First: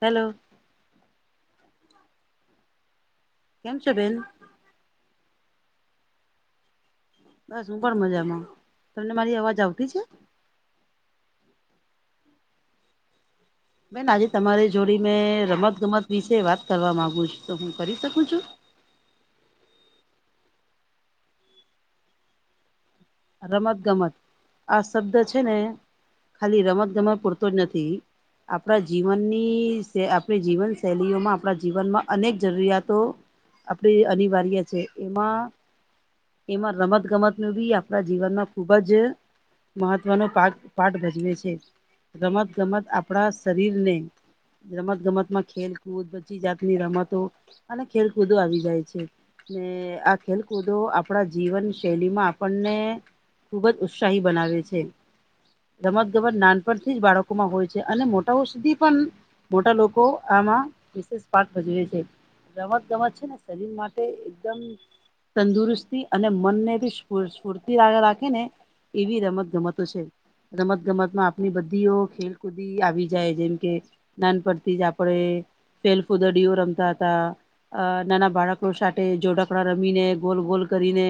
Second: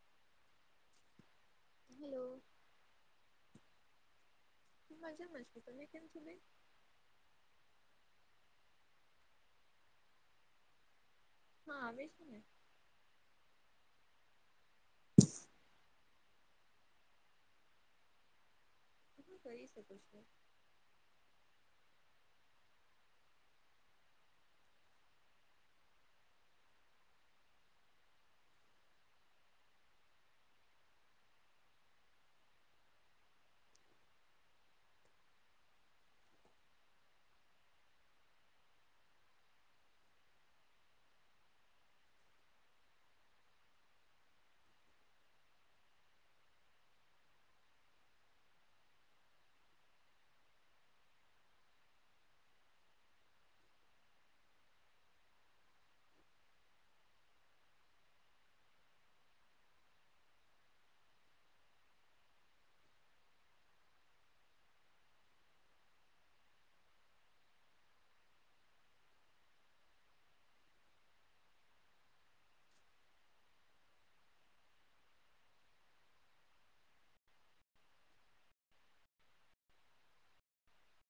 Hello hello કેમ છોબેન મજામાં છું તમે કેમ છો બેન બસ હું પણ મજામાં તમને મારી અવાજ આવ તે છે, હા આવે છે, ને બેન આજે તમારી જોડી મેં રમત ગમત વિશે વાત કરવા માગુ છું તો હું કરી શકું છું હું કરી શકો છો રમત ગમત આ શબ્દ છે, ને ખાલી રમત ગમત પૂરતો જ નથી આપણા જીવનની આપણી જીવનશૈલીઓમાં આપણા જીવનમાં અનેક જરૂરિયાતો આપડી અનિવાર્ય છે, એમાં એમાં રમત ગમત ન બી આપણા જીવનમાં ખુબ જ મહત્વનો પાક પાઠ રજવે છે, રમત ગમત આપણા શરીર ને રમત ગમતમાં ખેલકૂદ બચી જાતની રમતો અને ખેલકૂદો આવી જાય છે, જેઆ ખેલકૂદો આપણા જીવન શૈલી માં આપણને ખુબ જ ઉત્સાહી બનાવે છે, રમત ગમત નાનપણથી જ બાળકોમાં હોય છે, અને મોટાઓ સુધી પણ મોટા લોકો આમાં વિશેષ પાઠ ભજવે છે, રમત ગમત છે, ને શરીર માટે એકદમ તંદુરસ્તી અને મનને બી સ્કૂલ છોડ આગળ રાખે ને એવી રમત ગમતો છે, રમત ગમત માં આપણી બધીઓ ખેલકૂદી આવી જાય જેમકે નાનપથી જ આપણેે ફેલ ફુદડીઓ રમતા હતા અ નાના બાળકો સાથે જોડાકણા રમીને ગોલ ગોલ કરીને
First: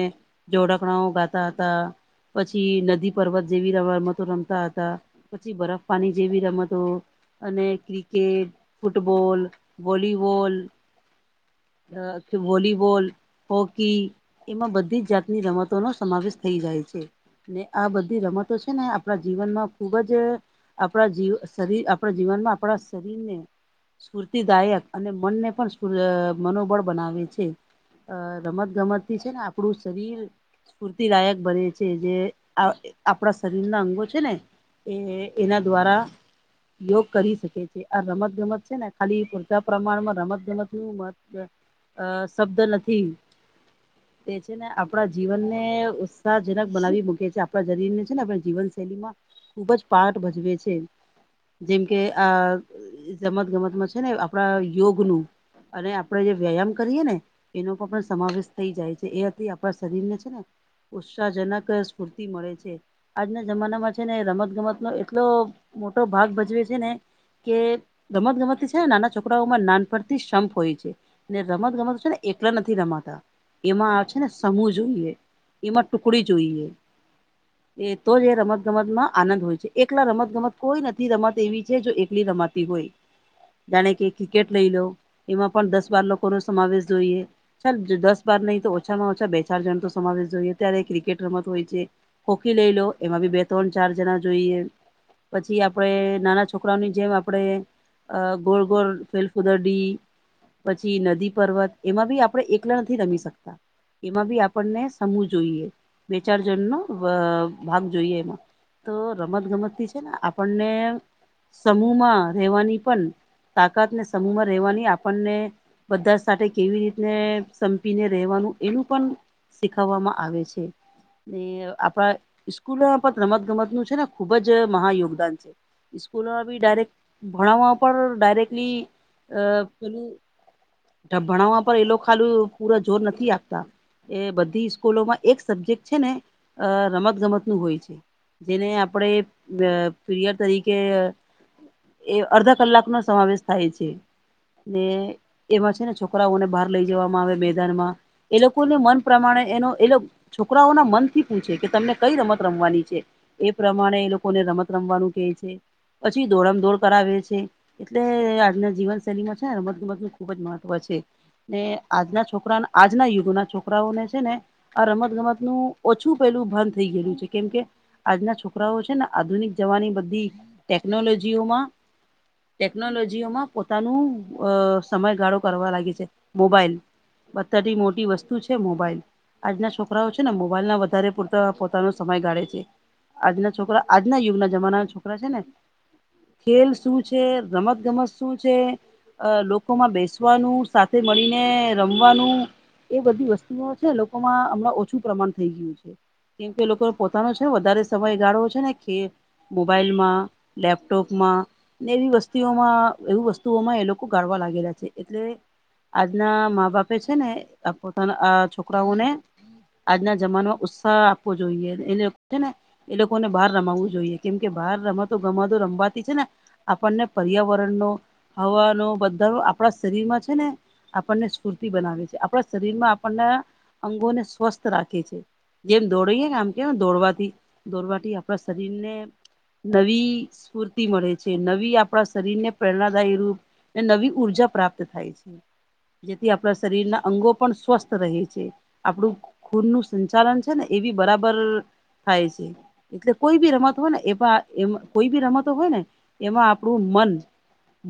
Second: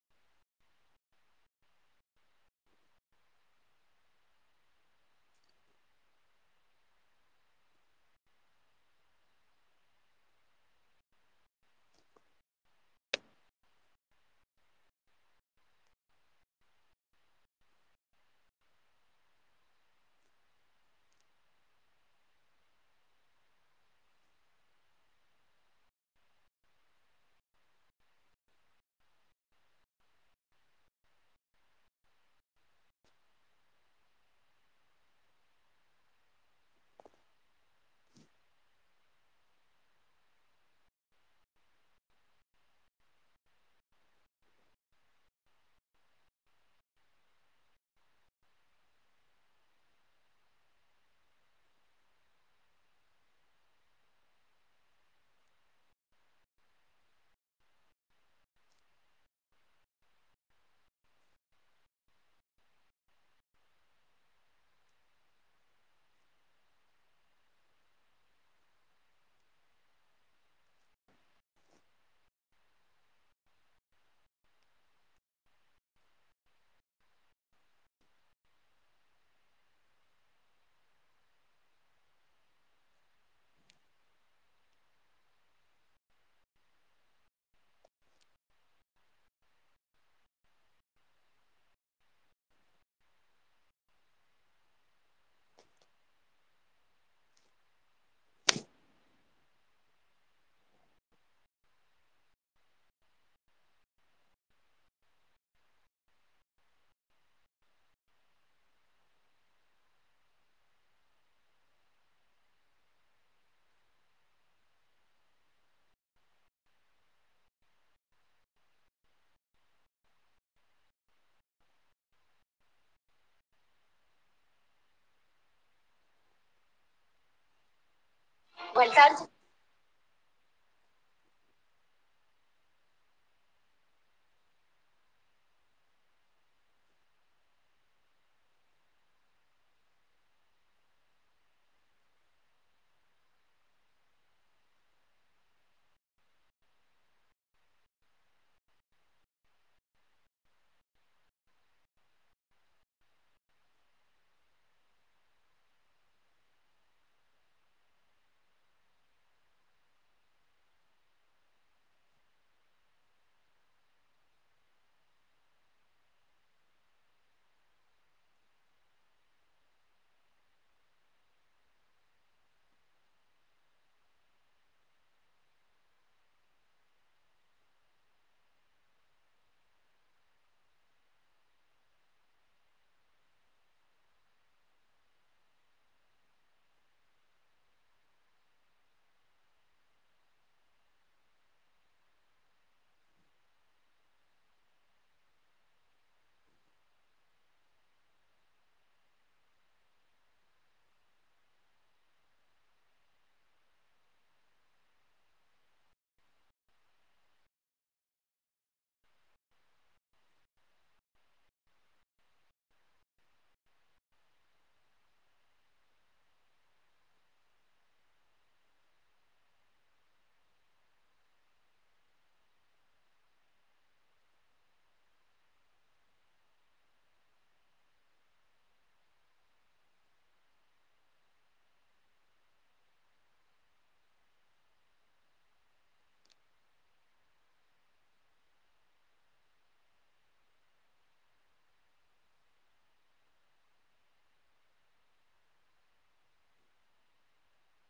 જોડાકણા ગાબા હતા પછી નદી પર્વત જેવી રમમતો રમતા હતા પછી બરફ પાની જેવી રમતો અને ક્રિકેટ ફૂટબોલ વોલીબોલ કે વોલીબોલ હોકી એમાં બધી જ જાતની રમતો ન સમાવેશ થઈ જાય છે, ને આ બધી રમતો છે, ને આપણા જીવનમાં ખુબ જ આપણા જી શરીર આપણા જીવનમાં આપણા શરીરને સ્ફૂર્તિદાયક અને મનને પણ મનોબળ બનાવે છે. અ રમત ગમત થી છે, ને આપણું શરીર. સ્ફૂર્તિદાયક બને છે, જે આપણા શરીરના અંગો છે, ને એને એના દ્વારા. યોગ કરી શકે છે, આ રમત ગમત છે, ને ખાલી પૂરતા પ્રમાણમાં રમતગમત ની ઉમત. અ શબ્દ નથી તે છે, ને આપણા જીવન. ઉત્સાહજનક બનાવી મૂકી છે આપણા જરીર ને છે ને આપણે જીવનશૈલી માં. ખુબજ પાટ ભજવે છે. જેમ કે આ રમત ગમતમાં છે ને આપણા યોગનું. અને આપણેે જે વ્યાયામ કરીએ ને એનો પણ પણ સમાવેશ થઈ જાય છે એ હતી આપણા શરીર ને છે ને. ઉત્સાહજનક સ્ફૂર્તિ મળે છે. આજના જમાનામાં છે ને રમત ગમત નો એટલો મોટો ભાગ ભજવે છે ને. કે ગમત ગમત છે ને નાના છોકરાઓમાં નાન પરડથી સંપ હોય છે. ને રમત ગમત છે ને એકલા નથી રમાતા એમાં આવે છે ને સમૂહ જોઈએ. એમાં ટુકડી જોઈએ. એ તો જ એ રમત ગમત માં આનંદ હોય છે એકલા રમત ગમત કોઈ નથી રમત એવી છે જો એકલી રમત. હો જાણે કે ક્રિકેટ લઈ લો એમાં પણ દસ બાર લોકો નો સમાવેશ જોઈએ. ચ દસ બાર નહી તો ઓછામાં ઓછા બે ચાર જણ તો સમાવેશ જોઈએ ત્યારે ક્રિકેટ રમત હોય છે. કોકી લઈ લો એમાં બી બે ત્રણ ચાર જણા જોઈએ. પછી આપડે નાના છોકરાઓની જેમ આપડે. અ ગોડ ગોડ ફલફુદરડી. પછી નદી પર્વત એમાં બી આપડે એકલા નથી રમી શકતા એમાં બી. આપને સમ જોઈએ વચારજણનોો ભાગ જોઈએ એમાં. તો રમત ગમતથી છે ને આપણને સમૂહ માં રહેેવાની પણ. તાકાતને સમૂહ રહેેવાની આપણને. બધા સાથે કેવી રીતને સંપીને રહેેવાનું એનું પણ. શીખવવામાં આવે છે. ને આપણા સ્કૂલ પણ રમત ગમત નું છે ને ખુબ જ મહા યોગદાન છે. સ્કૂલોમાં બી ડાયરેક્ટ ભણવા ઉપ ડાયરેક્ટલી અ પેલું. ભણાવવા પર એ લોકો ખાું પૂરા જોર નથી આપતા. એ બધી સ્કૂલોમાં એક સબ્જેક્ટ છે ને અ રમત ગમત નું હોય છે. જેને આપણે પરયર તરીકે. એ અર્ધા કલાક નો સમાવેશ થાય છે. ને એમાં છે ને છોકરાઓને બહાર લઈ જવામાં આવે મેદાનમાં એ લોકોને મન. પ્રમાણે એનો એ છોકરાઓના મન થી પૂછે કે તમને કઈ રમત રમવાની છે. એ પ્રમાણે એ લોકોને રમત રમવાનું કે છે પછી દોડમ દોડ કરાવે છે. એટલે આજના જીવનશૈલીમાં છે ને રમત ગમત નું ખુબ જ મહત્વ છે. ને આજના છોકરા આજના યુગો ના છોકરા. છોકરાઓને છે ને આ રમત ગમત નું ઓછું પેલું ભંધ થઈ ગયેલું છે કેમ કે. આજના છોકરાઓ છે ને આધુનિક જવાની બધી ટેકનોલોજીઓમાં. ટેકનોલોજીઓમાં પોતાનું અ સમયગાળો કરવા લાગે છે મોબાઈલ. બતી મોટી વસ્તુ છે. મોબાઈલ આજના છોકરાઓ છે ને મોબાઈલ ના વધારે પૂરતા પોતાનો સમય ગાળે છે. આજના છોકરા આજના યુગના જમાનાના છોકરા છે ને. ખેલ શું છે રમત ગમત શું છે. અ લોકોમાં બેસવાનું સાથે મળીને રમવાનું એ બધી વસ્તુ. છે લોકોમાં હમણાં ઓછું પ્રમાણ થઈ ગયું છે કેમ કે લોકો પોતાનો છે ને વધારે સમયગાળો છે ને. મોબાઈલમાં લેપટોપમાં. ને એવી વસ્તુઓમાં એવી વસ્તુઓમાં એ લોકો ગાળવા લાગેલા છે એટલે. આજના મા બાપે છે ને પોતાના છોકરાઓને આજના જમાનોમાં ઉત્સાહ આપવો જોઈએ એ લોકો છે ને એ લોકોને બહાર રમાવું જોઈએ કેમ કે બહાર રમતો ગમતો રમવાથી છે ને આપણને પર્યાવરણ નો હવા ન બધા આપણા શરીર માં છે ને આપણને સ્ફૂર્તિ બનાવે છે આપણા શરીર માં આપણના અંગોને સ્વસ્થ રાખે છે જેમ દોડએ આમ કેને દોડવાથી દોડવાથી આપણા શરીર ને નવી સ્ફૂર્તિ મળે છે નવી આપણા શરીરને પ્રેરણાદાયી રૂપ નવી ઉર્જા પ્રાપ્ત થાય છે જેથી આપણા શરીરના અંગો પણ સ્વસ્થ રહે છે આપણું ખૂન ન સંચાલન છે ને એ બી બરાબર થાય છે એટલે કોઈ બી રમત હોય ને એ એ કોઈ બી રમતો હોય ને એમાં આપણું મન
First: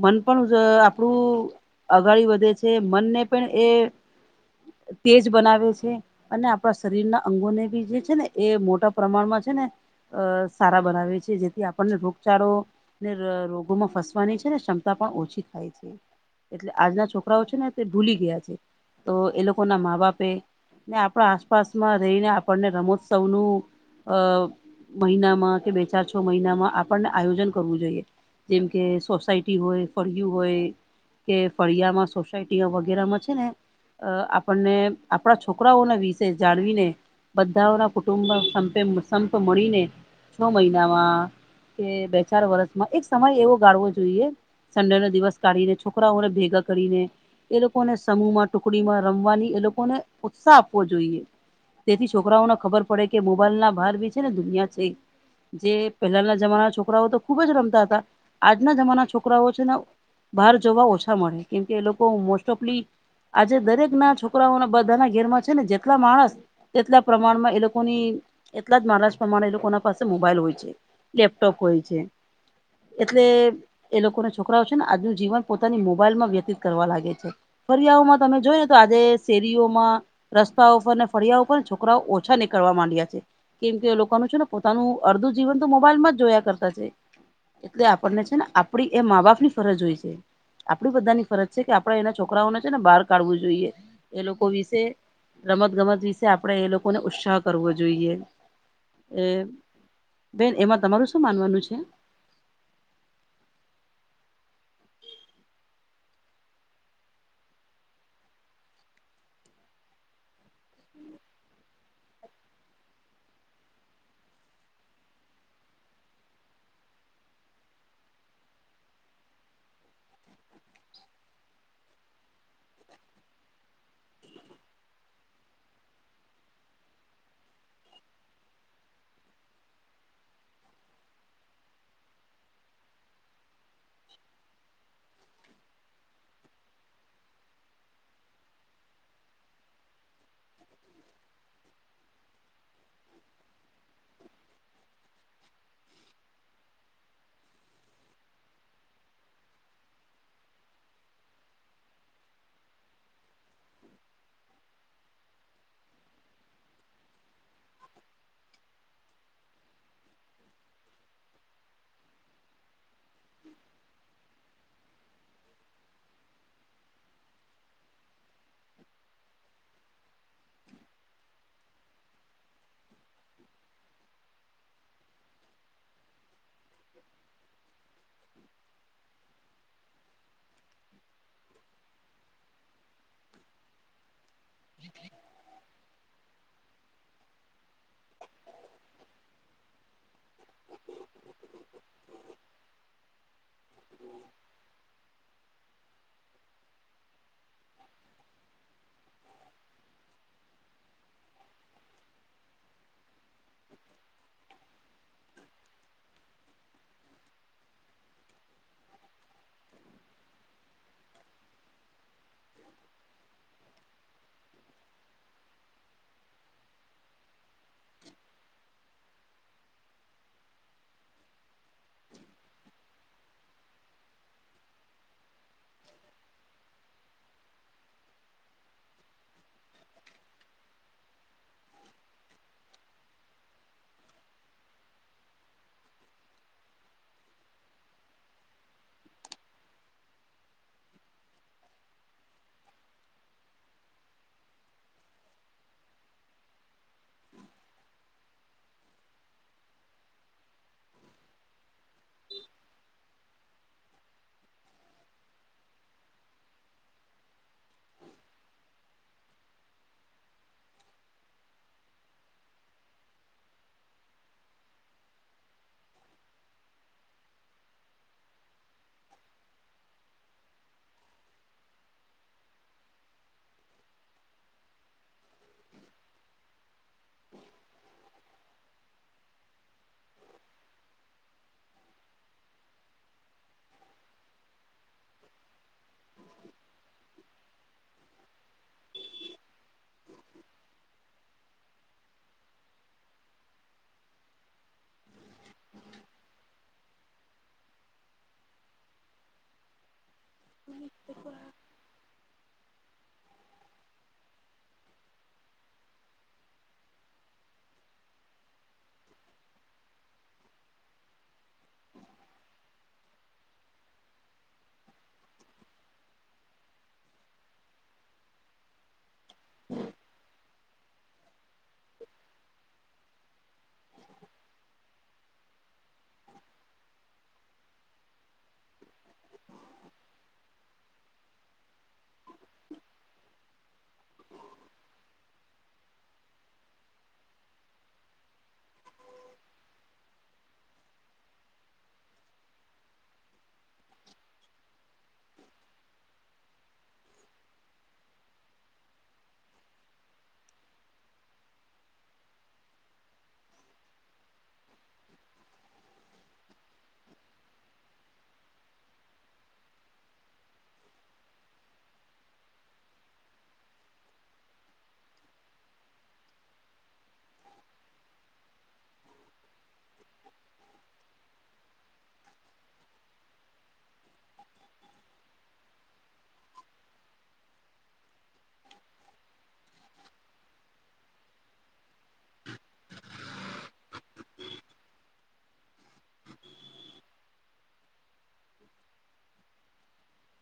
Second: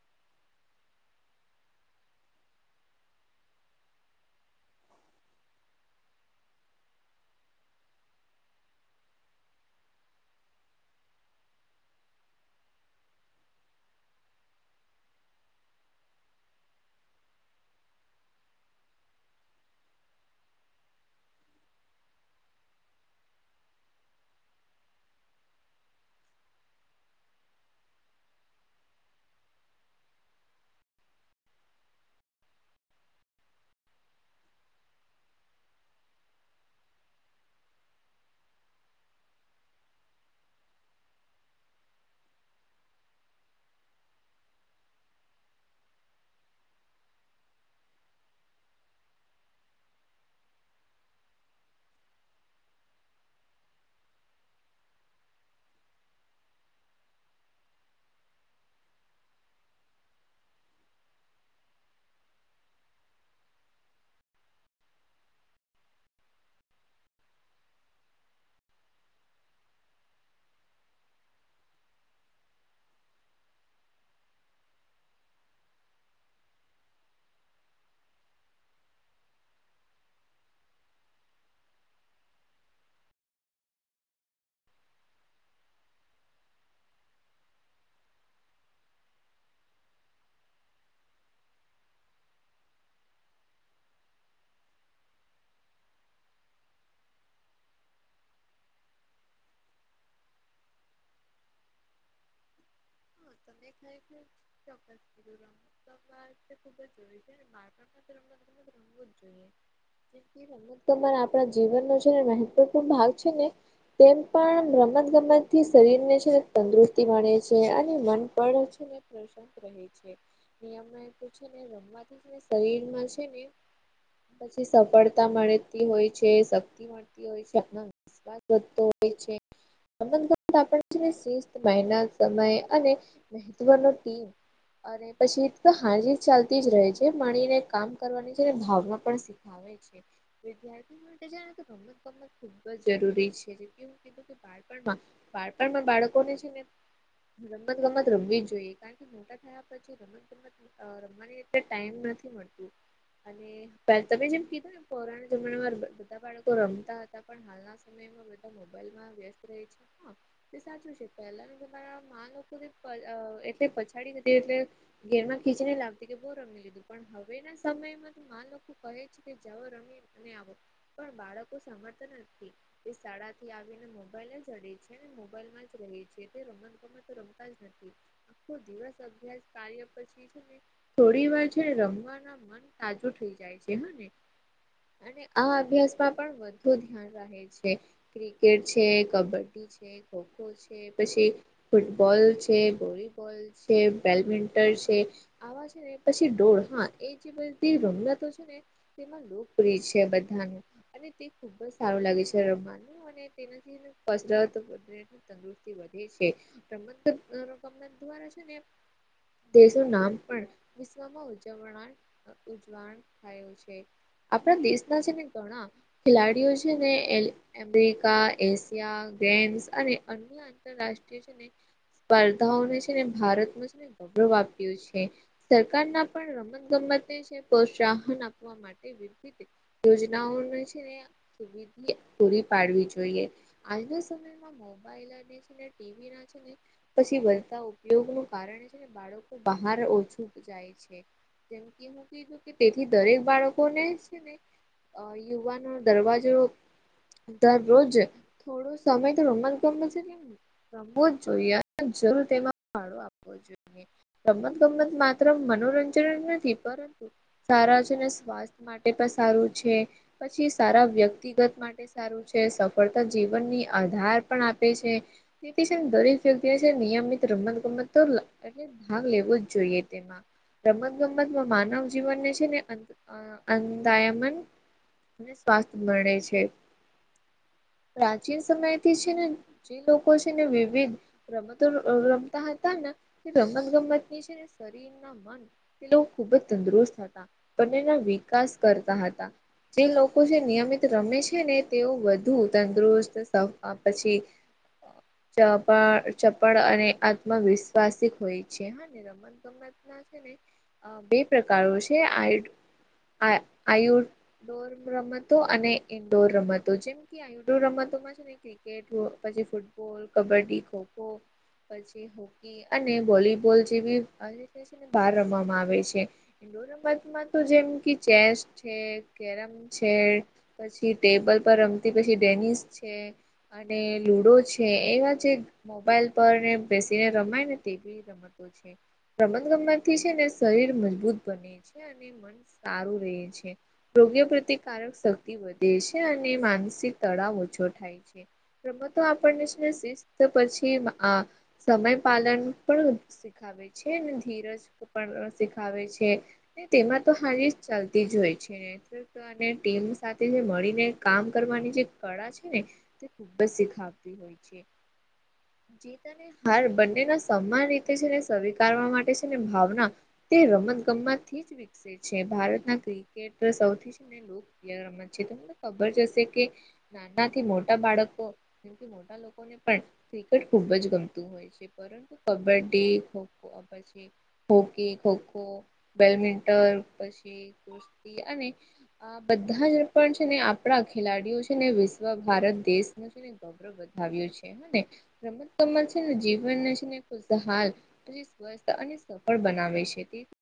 મન પણ આપણું આગળ વધે છે મનને પણ એ તેજ બનાવે છે અને આપણા શરીરના અંગોને બી જે છે ને એ મોટા પ્રમાણમાં છે ને અ સારા બનાવે છે જેથી આપણને રોગચાળો ને રોગોમાં ફસવાની છે ને ક્ષમતા પણ ઓછી થાય છે એટલે આજના છોકરાઓ છે ને તે ભૂલી ગયા છે તો એ લોકો ના મા બાપે ને આપણા આસપાસમાં રહીને આપણને રમોત્સવ નું અ મહિનામાં કે બે ચાર છ મહિનામાં આપણને આયોજન કરવું જોઈએ જેમ કે સોસાયટી હોય ફળય હોય કે ફળિયામાં સોસાયટી વગેરેમાં છે ને આપને આપણા છોકરાઓના વિશે જાણવીને બધાઓના કુટુંબપે સંપ મળીને છ મહિનામાં કે બે ચાર વર્ષમાં એક સમય એવો ગાળવો જોઈએ સંડે નો દિવસ કાઢીને છોકરાઓને ભેગા કરીને એ લોકોને સમૂહ માં ટુકડીમાં રમવાની એ લોકોને ઉત્સાહ આપવો જોઈએ તેથી છોકરાઓને ખબર પડે કે મોબાઈલ ના ભાર ભી છે ને દુનિયા છે જે પહેલાના જમાના છોકરાઓ તો ખુબ જ રમતા હતા આજના જમાનાના છોકરાઓ છે ને બહાર જોવા ઓછા મળે કેમકે એ લોકો મોસ્ટ ઓફ આજે દરેક ના છોકરાઓ બધા ના ઘેર માં છે ને જેટલા માણસ તેટલા પ્રમાણમાં એ લોકોની એટલા જ મારા જ પ્રમાણણે એ લોકોના પાસે મોબાઈલ હોય છે લેપટોપ હોય છે એટલે એ લોકોને છોકરાઓ છે ને આજનું જીવન પોતાની મોબાઈલ માં વ્યતીત કરવા લાગે છે ફરિયાઓમાં તમે જોય આજે શેરીઓમાં રસ્તા ઉપરને ફળિયા ઉપર છોકરાઓ ઓછા નીકળવા માંડ્યા છે કેમ કે લોકોનું છે ને પોતાનું અડધું જીવન તો મોબાઈલમાં જ જોયા કરતા છે એટલે આપણને છે ને આપડી એ મા બાપની ફરજ હોય છે આપણી બધાની ફરજ છે કે આપડા એના છોકરાઓને છે ને બહાર કાઢવું જોઈએ એ લોકો વિશે રમત ગમત વિશે આપડે એ લોકોને ઉત્સાહ કરવો જોઈએ એ બેન એમાં તમારું શું માનવાનું છે થાય ચોક્કસીધું ર ચોકસ ખુબ જ જરૂરી છે [inaudible] મરા આપણા જીવનનો છેને મહત્વપૂર્ણ ભાગ છે ને તેમ પણ રમત ગમત થી શરીર ને છે તંદુસ્તી મળે છે અને મ પેયમ પૂ એથી શરીર માં છે ને પછી સફળતા મળતી હોય છે શક્તિ મળતી હોય છે વધતો હોય છેસ્તના સમય અને મહત્વનો ટીમ અને પછી હાજી ચાલતી જ રહે છે માણીને કામ કરવાની છે ને ભાવના પણ ખ છે વિદ્યાર્થી માટે જાણે તો રમત ગમત ખુબ જ જરૂરી છે બાળપણમાં બાળપણમાં બાળકોને છે ને રમત ગમત રમવી જ જોઈએ કારણ કે મોટા થયા પછી ર રમવાની એટલે ટાઈમ નથી મળતું. અને તમે જેમ કીધું ને પૌરાણ જમાનામાં બધા બાળકો રમતા હતા પણ હાલના, સમમાં બધા મોબાઈલમાં વ્યસ્ત રહે છે હા તે સાચું છે પહેલાનું જમારા મા લોકો ને એટલે પછાડી એટલે ઘેરમાં ખીચને લાગતી કે બહુ રમી લીધું. પણ હવે ના સમયમાં તો મા લોકો કહે છે કે જઓ રમી ન પણ બાળકો સમર્થ નથી. તે શાળા થી આવીને મોબાઈલ જ અડે છે મોબાઈલ માં જ રહે છે તે રમત રમતા જ નથી આખો દિવસ અભ્યાસ કા ને પછી થોડી વાર છે રમવાના મન તાજુ થ જાય છે અને, અને આ અભ્યાસ માં પણ વધુ ધ્યાન રહે છે ક્રિકેટ છે, કબડ્ડી છે, ખો ખો છે, પછી ફૂટબોલ છે, વોલીબોલ છે, બેડમિન્ટન છે, આ માં છેને પછી ડોળ હા એ જે બધી રમતો છે ને, તેમાં લોકપ્રિય છે બધાનું અને તે ખુબ જ સારું લાગે છે રમવાનું અને, તેનાથી કસરત અને તંદુરસ્તી વધે છે. રમત અરમના દ્વારા છે ને, દેશો નામ પણ વિશ્વમાં ઉજવનાર, ઉજવાણ થયું છે આપણા દેશ ના છે ને ઘણા, ખેલાડીઓ છે ને અમેરિકા એશિયા ગેમસ અને અન્ય આંતરરાષ્ટ્રીય છે ને, સ્પર્ધાઓ ને છે ને ભારતમાં છેને ગૌરવ આપ્યું છે. સરકાર ના પણ રમત ગમત છે પ્રોત્સાહન આપવા માટે વિ તકીય યોજનાઓ છે ને, સુધ પૂરી પાડવી જોઈએ, આજના સમયમાં મોબાઈલ, [unintelligible] પછી વધતા ઉપયોગ નો કારણ છે ન, બાળકો બહાર ઓછું જાય છે. જેમ કે હું કીધું કે તેથી દરેક બાળકોને છે ને, અ યુવાનો દરવાજો, દરરોજ થોડો સમય તો રમવા ગમો છે કેમ રમવો જ, જોઈએ જરૂર તેમાં ફાળો આપવો જોઈએ. રમત ગમત માત્ર મનોરંજન જ નથી પરંતુ, સારા છે ને સ્વાસ્થ્ય માટે પણ સારું છે પછી સારા વ્યક્તિગત માટે, સારું છે, સફળતા જીવન ની આધાર પણ આપે છે, તેથી છે ને દરેક ક્તિ નિયમિત રમત ગમત તો એટ ભાગ લેવો જ જોઈએ તેમાં. રમત-ગમતમાં માનવ જીવનને છે ને, અંદાયમન. ને સ્વાસ્થ મળે છે. હ. પ્રાચીન સમયથી છે ને, જે લોકો છે ને વિવિધ. રમતો રમતા હતા ને, તે રમત ગમતની છે ને, શરીર મ એ ખુબ જ તંદુરુસ્ત હતા, બ એના વિકાસ કરતા હતા. જે લોકો જે નિયમિત રમે છે ને, તેઓ વધુ તંદુરસ્ત સાફ પછી [unintelligible] ચપ [unintelligible] ચપળ અને આત્મવિશ્ર્વાસ ઇક હોય છે. હા, રમત-ગમત બે પ્રકારો છે, આ આયુ ડોર રમતો અને ઇન્ડોર રમતો, જેમ કે આઈડોર રમતોમાં છે. ક્રિકેટ પછી, ફૂટબોલ, કબડ્ડી, ખોખો પછી કી અને વોલીબોલ જેવી. બાર રમવામાં આવે છે, આઉટડોર રમતમાં તો જેમ ચે છે, કેરમ છે, પછી ટેબલ પર રમતી પછી ડેનિસ છે. અને લુડો છે એવા જે મોબાઈલ પર ને બેસીને રમાય ને તેવી રમતું રમત ગમતથી છે ને શરીર મજબૂત બને છે મન સારું રહે છે રોગ્ય પ્રતિકારક શક્તિ વધે છે અને માનસિક તળાવ ઓછો થાય છે મ તો આપણને જ નસી તો પછી સમય પાલન પણ શીખ છે ધીરજ પણ શીખાવે છે તેમાં તો હારી જ ચાલતી જ હોય છે ટીમ સાથે જે મળીને કામ કરવાની જે કળા છે ને તે ખૂબ જ શીખાવતી હોય છે જીત અને હાર બંનેના સમાન રીતે છેને સ્વીકારવા માટે છે ને ભાવના તે રમત ગમતથી જ વિકસે છે ભારતના ક્રિકેટર સૌથી લોક્રય રમત છે તમને ખબર જ હશે કે નાનાથી મોટા બાળકો મોટા લોકોને પણ ક્રિકેટ ખુબ જ ગમતું હોય છે પરંતુ કબડ્ડી ખોખો હોકી ખોખો બેડમિન્ટન પછી કુષતી અને આ બધા જ પણ છે ને આપણા ખેલાડીઓ છે ને વિશ્વ ભારત દેશ ન છે ને ગ વધ્યું છે રમત ગમત છે ને જીવન છેને ખુશહાલ સ્વસ્થ અને સફળ બનાવે છે તે